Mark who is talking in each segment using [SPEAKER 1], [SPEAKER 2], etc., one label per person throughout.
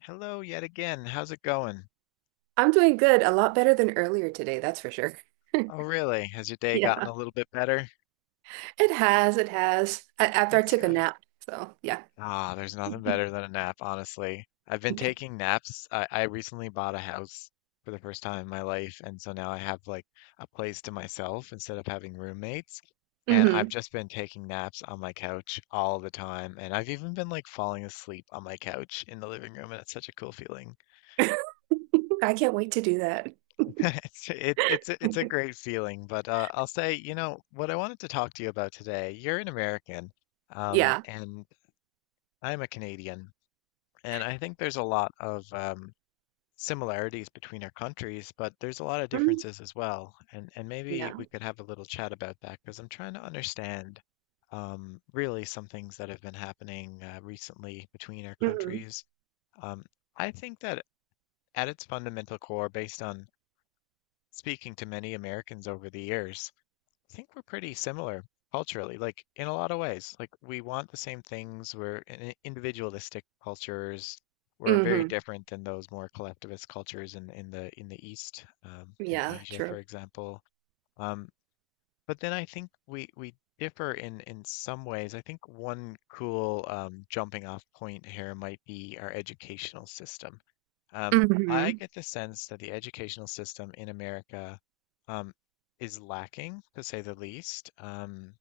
[SPEAKER 1] Hello yet again. How's it going?
[SPEAKER 2] I'm doing good, a lot better than earlier today, that's for sure.
[SPEAKER 1] Oh, really? Has your day gotten
[SPEAKER 2] Yeah.
[SPEAKER 1] a little bit better?
[SPEAKER 2] It has, it has. After I
[SPEAKER 1] That's
[SPEAKER 2] took a
[SPEAKER 1] good.
[SPEAKER 2] nap. So, yeah.
[SPEAKER 1] Ah, there's nothing better than a nap, honestly. I've been
[SPEAKER 2] Yeah.
[SPEAKER 1] taking naps. I recently bought a house for the first time in my life, and so now I have like a place to myself instead of having roommates. And I've
[SPEAKER 2] hmm
[SPEAKER 1] just been taking naps on my couch all the time, and I've even been like falling asleep on my couch in the living room, and it's such a cool feeling.
[SPEAKER 2] I can't wait to do that.
[SPEAKER 1] It's a great feeling, but I'll say, what I wanted to talk to you about today. You're an American,
[SPEAKER 2] Yeah.
[SPEAKER 1] and I'm a Canadian, and I think there's a lot of similarities between our countries, but there's a lot of
[SPEAKER 2] Mm,
[SPEAKER 1] differences as well. And maybe
[SPEAKER 2] yeah.
[SPEAKER 1] we could have a little chat about that because I'm trying to understand really some things that have been happening recently between our
[SPEAKER 2] hmm
[SPEAKER 1] countries. Um, I think that at its fundamental core, based on speaking to many Americans over the years. I think we're pretty similar culturally, like in a lot of ways. Like we want the same things. We're in- individualistic cultures. We're very
[SPEAKER 2] hmm
[SPEAKER 1] different than those more collectivist cultures in the East, in
[SPEAKER 2] Yeah,
[SPEAKER 1] Asia, for
[SPEAKER 2] true.
[SPEAKER 1] example. Um, but then I think we differ in some ways. I think one cool jumping off point here might be our educational system. I
[SPEAKER 2] Hmm
[SPEAKER 1] get the sense that the educational system in America um, is lacking, to say the least,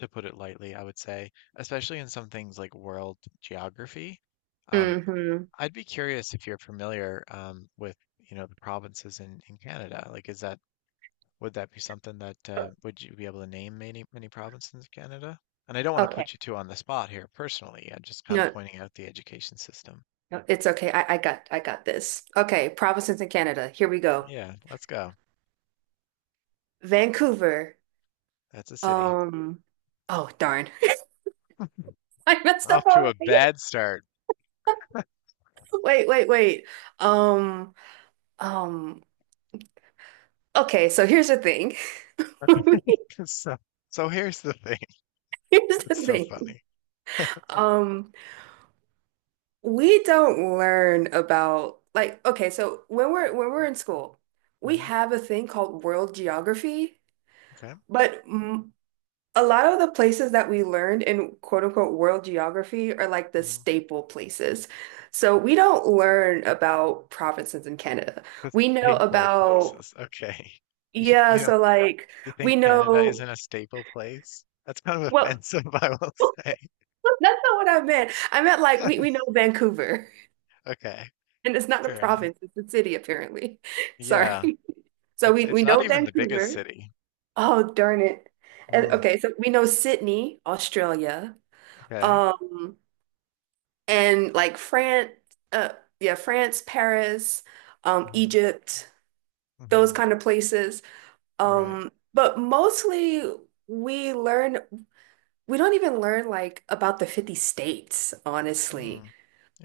[SPEAKER 1] to put it lightly, I would say, especially in some things like world geography. Um,
[SPEAKER 2] hmm
[SPEAKER 1] I'd be curious if you're familiar with, the provinces in Canada. Like, is that would that be something that would you be able to name many provinces in Canada? And I don't want to
[SPEAKER 2] Okay.
[SPEAKER 1] put you two on the spot here personally. I'm just kind of
[SPEAKER 2] No,
[SPEAKER 1] pointing out the education system.
[SPEAKER 2] no, it's okay. I got this. Okay, provinces in Canada. Here we go.
[SPEAKER 1] Yeah, let's go.
[SPEAKER 2] Vancouver.
[SPEAKER 1] That's a city.
[SPEAKER 2] Um, oh darn. I messed up
[SPEAKER 1] Off to a
[SPEAKER 2] already.
[SPEAKER 1] bad start.
[SPEAKER 2] Wait. Um, Um, okay, so here's the thing.
[SPEAKER 1] So, so here's the thing.
[SPEAKER 2] Here's the
[SPEAKER 1] That's so
[SPEAKER 2] thing.
[SPEAKER 1] funny.
[SPEAKER 2] Um, we don't learn about, like, okay, so when we're in school, we
[SPEAKER 1] Hmm.
[SPEAKER 2] have a thing called world geography,
[SPEAKER 1] Okay.
[SPEAKER 2] but a lot of the places that we learned in quote unquote world geography are like the
[SPEAKER 1] Hmm.
[SPEAKER 2] staple places. So we don't learn about provinces in Canada.
[SPEAKER 1] The
[SPEAKER 2] We know
[SPEAKER 1] staple
[SPEAKER 2] about,
[SPEAKER 1] places. Okay. You,
[SPEAKER 2] yeah,
[SPEAKER 1] you know,
[SPEAKER 2] so like
[SPEAKER 1] you think
[SPEAKER 2] we
[SPEAKER 1] Canada
[SPEAKER 2] know,
[SPEAKER 1] isn't a staple place? That's kind of
[SPEAKER 2] well,
[SPEAKER 1] offensive, I will say.
[SPEAKER 2] that's not what I meant. I meant like we, we know Vancouver,
[SPEAKER 1] Okay.
[SPEAKER 2] and it's not a
[SPEAKER 1] Fair enough.
[SPEAKER 2] province, it's a city apparently.
[SPEAKER 1] Yeah.
[SPEAKER 2] Sorry. So we,
[SPEAKER 1] It's
[SPEAKER 2] we
[SPEAKER 1] not
[SPEAKER 2] know
[SPEAKER 1] even the biggest
[SPEAKER 2] Vancouver.
[SPEAKER 1] city.
[SPEAKER 2] Oh, darn it. And,
[SPEAKER 1] Mm,
[SPEAKER 2] okay, so we know Sydney, Australia,
[SPEAKER 1] okay.
[SPEAKER 2] um, and like France, uh, yeah, France, Paris,
[SPEAKER 1] Hmm.
[SPEAKER 2] Egypt, those
[SPEAKER 1] Hmm.
[SPEAKER 2] kind of places.
[SPEAKER 1] Right.
[SPEAKER 2] But mostly we learn, we don't even learn like about the 50 states, honestly.
[SPEAKER 1] Mm,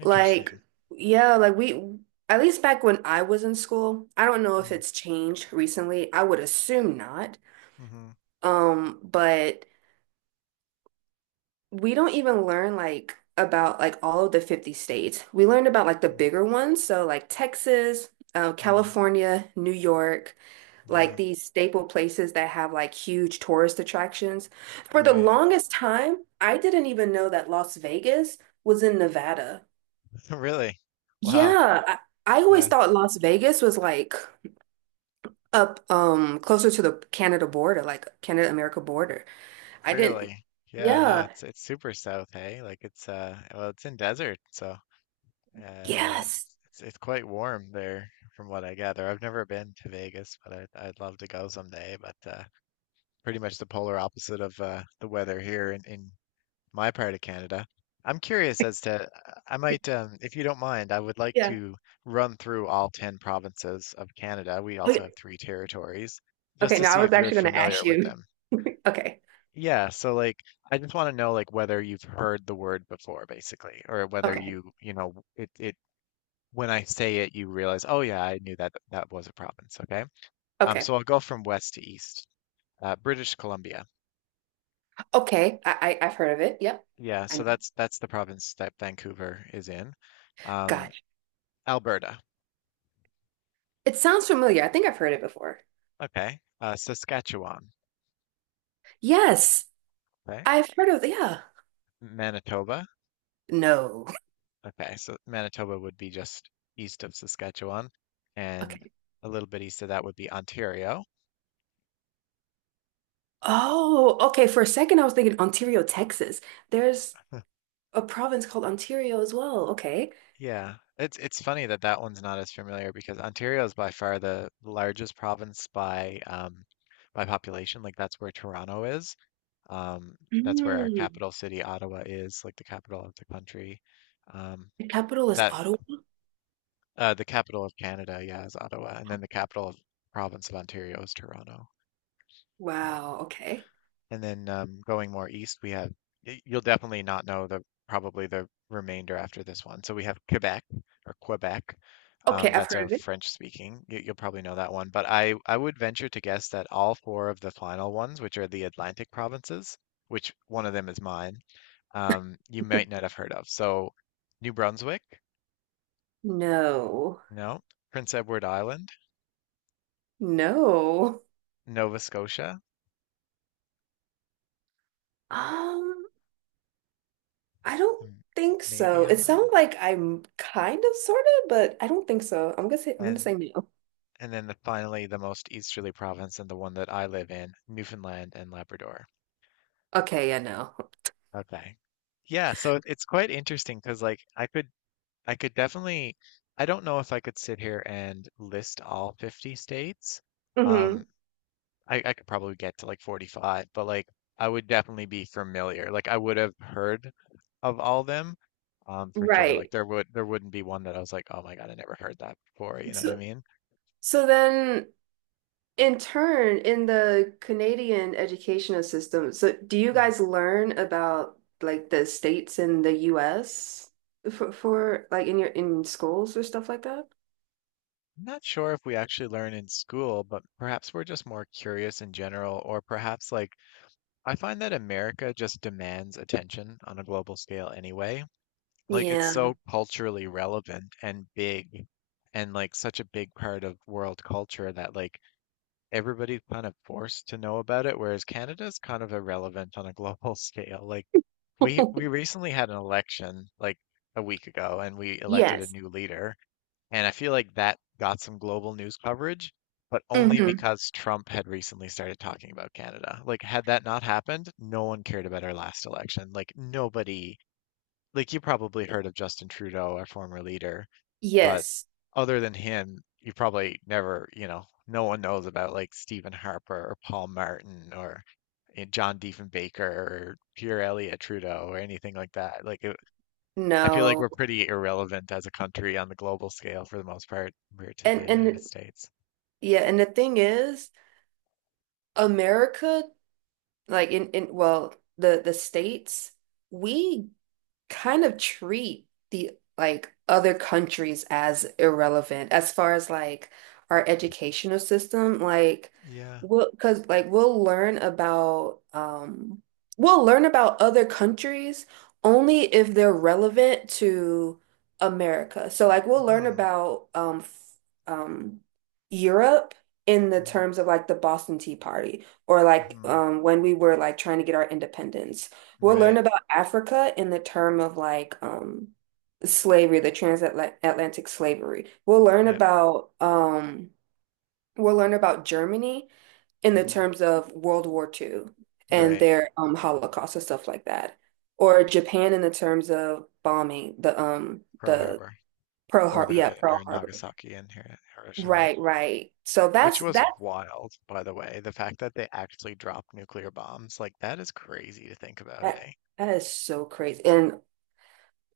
[SPEAKER 2] Like, yeah, like we, at least back when I was in school, I don't know if
[SPEAKER 1] Mm.
[SPEAKER 2] it's changed recently. I would assume not.
[SPEAKER 1] Hmm.
[SPEAKER 2] But we don't even learn like about like all of the 50 states. We learned about like the
[SPEAKER 1] Mm.
[SPEAKER 2] bigger ones, so like Texas,
[SPEAKER 1] Mm.
[SPEAKER 2] California, New York,
[SPEAKER 1] Yeah.
[SPEAKER 2] like these staple places that have like huge tourist attractions. For the
[SPEAKER 1] Right.
[SPEAKER 2] longest time, I didn't even know that Las Vegas was in Nevada.
[SPEAKER 1] Really? Wow.
[SPEAKER 2] Yeah, I always
[SPEAKER 1] Yeah.
[SPEAKER 2] thought Las Vegas was like up closer to the Canada border, like Canada America border. I didn't.
[SPEAKER 1] Really? Yeah, no,
[SPEAKER 2] Yeah.
[SPEAKER 1] it's super south, hey? Like it's well it's in desert, so uh
[SPEAKER 2] Yes.
[SPEAKER 1] it's quite warm there from what I gather. I've never been to Vegas, but I'd love to go someday, but pretty much the polar opposite of the weather here in my part of Canada. I'm curious as to I might if you don't mind, I would like
[SPEAKER 2] Yeah.
[SPEAKER 1] to run through all 10 provinces of Canada. We also have
[SPEAKER 2] Okay.
[SPEAKER 1] three territories, just
[SPEAKER 2] Okay,
[SPEAKER 1] to
[SPEAKER 2] now I
[SPEAKER 1] see
[SPEAKER 2] was
[SPEAKER 1] if you're
[SPEAKER 2] actually going to ask
[SPEAKER 1] familiar with
[SPEAKER 2] you.
[SPEAKER 1] them.
[SPEAKER 2] Okay.
[SPEAKER 1] Yeah, so like I just want to know like whether you've heard the word before basically or whether
[SPEAKER 2] Okay.
[SPEAKER 1] you, it it when I say it you realize, "Oh yeah, I knew that that was a province." Okay? Um
[SPEAKER 2] Okay.
[SPEAKER 1] so I'll go from west to east. British Columbia.
[SPEAKER 2] Okay. I've heard of it. Yep.
[SPEAKER 1] Yeah,
[SPEAKER 2] I
[SPEAKER 1] so
[SPEAKER 2] know.
[SPEAKER 1] that's the province that Vancouver is in. Um
[SPEAKER 2] Gosh.
[SPEAKER 1] Alberta.
[SPEAKER 2] It sounds familiar. I think I've heard it before.
[SPEAKER 1] Okay. Saskatchewan.
[SPEAKER 2] Yes.
[SPEAKER 1] Okay.
[SPEAKER 2] I've heard of, yeah.
[SPEAKER 1] Manitoba.
[SPEAKER 2] No.
[SPEAKER 1] Okay. So Manitoba would be just east of Saskatchewan and
[SPEAKER 2] Okay.
[SPEAKER 1] a little bit east of that would be Ontario.
[SPEAKER 2] Oh, okay. For a second I was thinking Ontario, Texas. There's a province called Ontario as well. Okay.
[SPEAKER 1] Yeah, it's funny that that one's not as familiar because Ontario is by far the largest province by population. Like that's where Toronto is. Um, that's where our
[SPEAKER 2] Mm.
[SPEAKER 1] capital city, Ottawa, is, like the capital of the country. Um,
[SPEAKER 2] The capital is
[SPEAKER 1] that
[SPEAKER 2] Ottawa?
[SPEAKER 1] the capital of Canada, yeah, is Ottawa, and then the capital of province of Ontario is Toronto. Yeah.
[SPEAKER 2] Wow, okay.
[SPEAKER 1] And then going more east, we have, y- you'll definitely not know the probably the remainder after this one. So we have Quebec or Quebec.
[SPEAKER 2] Okay, I've
[SPEAKER 1] That's
[SPEAKER 2] heard
[SPEAKER 1] our
[SPEAKER 2] of it.
[SPEAKER 1] French speaking. You'll probably know that one. But I would venture to guess that all four of the final ones, which are the Atlantic provinces, which one of them is mine, you might not have heard of. So New Brunswick,
[SPEAKER 2] No.
[SPEAKER 1] no. Prince Edward Island,
[SPEAKER 2] No.
[SPEAKER 1] Nova Scotia,
[SPEAKER 2] Um, I don't
[SPEAKER 1] m-
[SPEAKER 2] think
[SPEAKER 1] maybe
[SPEAKER 2] so.
[SPEAKER 1] on
[SPEAKER 2] It sounds like I'm kind of sort of, but I don't think so. I'm gonna say I'm gonna
[SPEAKER 1] and
[SPEAKER 2] say no.
[SPEAKER 1] And then the, finally, the most easterly province and the one that I live in, Newfoundland and Labrador.
[SPEAKER 2] Okay, yeah, no.
[SPEAKER 1] Okay. Yeah, so it- it's quite interesting because like I could definitely I don't know if I could sit here and list all 50 states.
[SPEAKER 2] hmm
[SPEAKER 1] Um I could probably get to like 45, but like I would definitely be familiar. Like I would have heard of all them, for sure. Like
[SPEAKER 2] Right.
[SPEAKER 1] there would there wouldn't be one that I was like, oh my God, I never heard that before. You know what I
[SPEAKER 2] So
[SPEAKER 1] mean?
[SPEAKER 2] so then, in the Canadian educational system, so do you
[SPEAKER 1] Hmm.
[SPEAKER 2] guys learn about like the states in the US for like in your in schools or stuff like that?
[SPEAKER 1] I'm not sure if we actually learn in school, but perhaps we're just more curious in general, or perhaps like I find that America just demands attention on a global scale anyway. Like it's
[SPEAKER 2] Yeah.
[SPEAKER 1] so culturally relevant and big and like such a big part of world culture that like everybody's kind of forced to know about it, whereas Canada's kind of irrelevant on a global scale. Like we recently had an election like a week ago and we elected a
[SPEAKER 2] Yes.
[SPEAKER 1] new leader, and I feel like that got some global news coverage, but only
[SPEAKER 2] hmm
[SPEAKER 1] because Trump had recently started talking about Canada. Like had that not happened, no one cared about our last election. Like nobody like you probably heard of Justin Trudeau, our former leader, but
[SPEAKER 2] Yes.
[SPEAKER 1] other than him, you probably never, you know, no one knows about like Stephen Harper or Paul Martin or John Diefenbaker or Pierre Elliott Trudeau or anything like that. Like it, I feel like we're
[SPEAKER 2] No.
[SPEAKER 1] pretty irrelevant as a country on the global scale for the most part compared to the
[SPEAKER 2] And
[SPEAKER 1] United
[SPEAKER 2] and
[SPEAKER 1] States.
[SPEAKER 2] yeah, and the thing is, America, like in, well, the states, we kind of treat the, like, other countries as irrelevant as far as like our educational system, like
[SPEAKER 1] Yeah.
[SPEAKER 2] we'll because like we'll learn about other countries only if they're relevant to America, so like we'll learn
[SPEAKER 1] Hmm.
[SPEAKER 2] about um Europe in the
[SPEAKER 1] Hmm.
[SPEAKER 2] terms of like the Boston Tea Party or like
[SPEAKER 1] Hmm.
[SPEAKER 2] when we were like trying to get our independence. We'll learn
[SPEAKER 1] Right.
[SPEAKER 2] about Africa in the term of like slavery, the transatlantic slavery. We'll learn
[SPEAKER 1] Yeah.
[SPEAKER 2] about um we'll learn about Germany in the
[SPEAKER 1] Hmm.
[SPEAKER 2] terms of World War Two and
[SPEAKER 1] Right.
[SPEAKER 2] their Holocaust and stuff like that. Or Japan in the terms of bombing,
[SPEAKER 1] Pearl
[SPEAKER 2] the
[SPEAKER 1] Harbor
[SPEAKER 2] Pearl
[SPEAKER 1] or
[SPEAKER 2] Harbor, yeah,
[SPEAKER 1] the
[SPEAKER 2] Pearl
[SPEAKER 1] or
[SPEAKER 2] Harbor.
[SPEAKER 1] Nagasaki and Hir- Hiroshima.
[SPEAKER 2] Right, right. So
[SPEAKER 1] Which
[SPEAKER 2] that's
[SPEAKER 1] was
[SPEAKER 2] that,
[SPEAKER 1] wild, by the way. The fact that they actually dropped nuclear bombs, like that is crazy to think about,
[SPEAKER 2] that
[SPEAKER 1] hey?
[SPEAKER 2] that is so crazy. And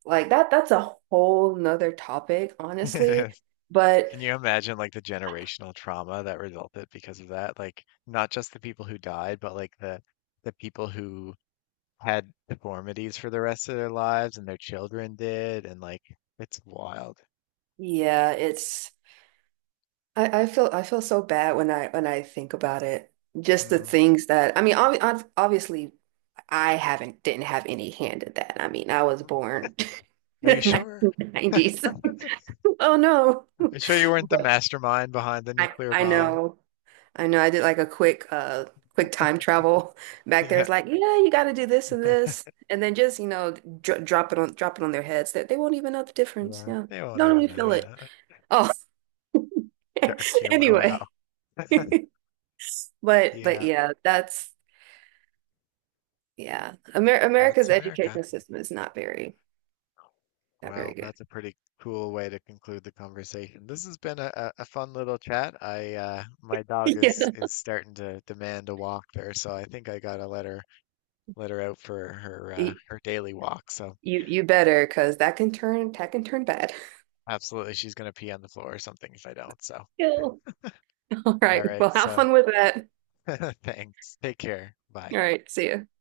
[SPEAKER 2] like that that's a whole nother topic,
[SPEAKER 1] It
[SPEAKER 2] honestly.
[SPEAKER 1] is.
[SPEAKER 2] But
[SPEAKER 1] Can you imagine like the generational trauma that resulted because of that? Like not just the people who died, but like the people who had deformities for the rest of their lives and their children did, and like it's wild.
[SPEAKER 2] yeah, it's, I feel so bad when I think about it. Just the
[SPEAKER 1] Mm.
[SPEAKER 2] things that I mean, obviously I haven't didn't have any hand in that. I mean, I was born
[SPEAKER 1] Are you
[SPEAKER 2] in
[SPEAKER 1] sure?
[SPEAKER 2] 1990s. Oh no.
[SPEAKER 1] Are you sure you weren't the
[SPEAKER 2] But
[SPEAKER 1] mastermind behind the nuclear
[SPEAKER 2] I
[SPEAKER 1] bomb?
[SPEAKER 2] know. I know I did like a quick quick time travel back there.
[SPEAKER 1] Yeah.
[SPEAKER 2] It's like, yeah, you got to do this and this and then, just, you know, dr drop it on, drop it on their heads, that they won't even know the difference.
[SPEAKER 1] Yeah.
[SPEAKER 2] Yeah.
[SPEAKER 1] They won't
[SPEAKER 2] Don't
[SPEAKER 1] even
[SPEAKER 2] even
[SPEAKER 1] know,
[SPEAKER 2] feel
[SPEAKER 1] you
[SPEAKER 2] it.
[SPEAKER 1] know.
[SPEAKER 2] Oh,
[SPEAKER 1] Dark humor, wow.
[SPEAKER 2] anyway. But
[SPEAKER 1] Yeah.
[SPEAKER 2] yeah, that's, yeah, Amer America's
[SPEAKER 1] That's America.
[SPEAKER 2] education system is not very, not very
[SPEAKER 1] Well,
[SPEAKER 2] good.
[SPEAKER 1] that's a pretty cool way to conclude the conversation. This has been a fun little chat. I my dog is
[SPEAKER 2] Yeah.
[SPEAKER 1] is starting to demand a walk there, so I think I gotta let her out for her
[SPEAKER 2] Y-
[SPEAKER 1] her daily walk. So
[SPEAKER 2] You you better, because that can turn, that can turn bad.
[SPEAKER 1] absolutely, she's gonna pee on the floor or something if I don't. So
[SPEAKER 2] Yeah. All
[SPEAKER 1] all
[SPEAKER 2] right.
[SPEAKER 1] right,
[SPEAKER 2] Well, have
[SPEAKER 1] so
[SPEAKER 2] fun with that.
[SPEAKER 1] thanks. Take care. Bye.
[SPEAKER 2] All right. See ya.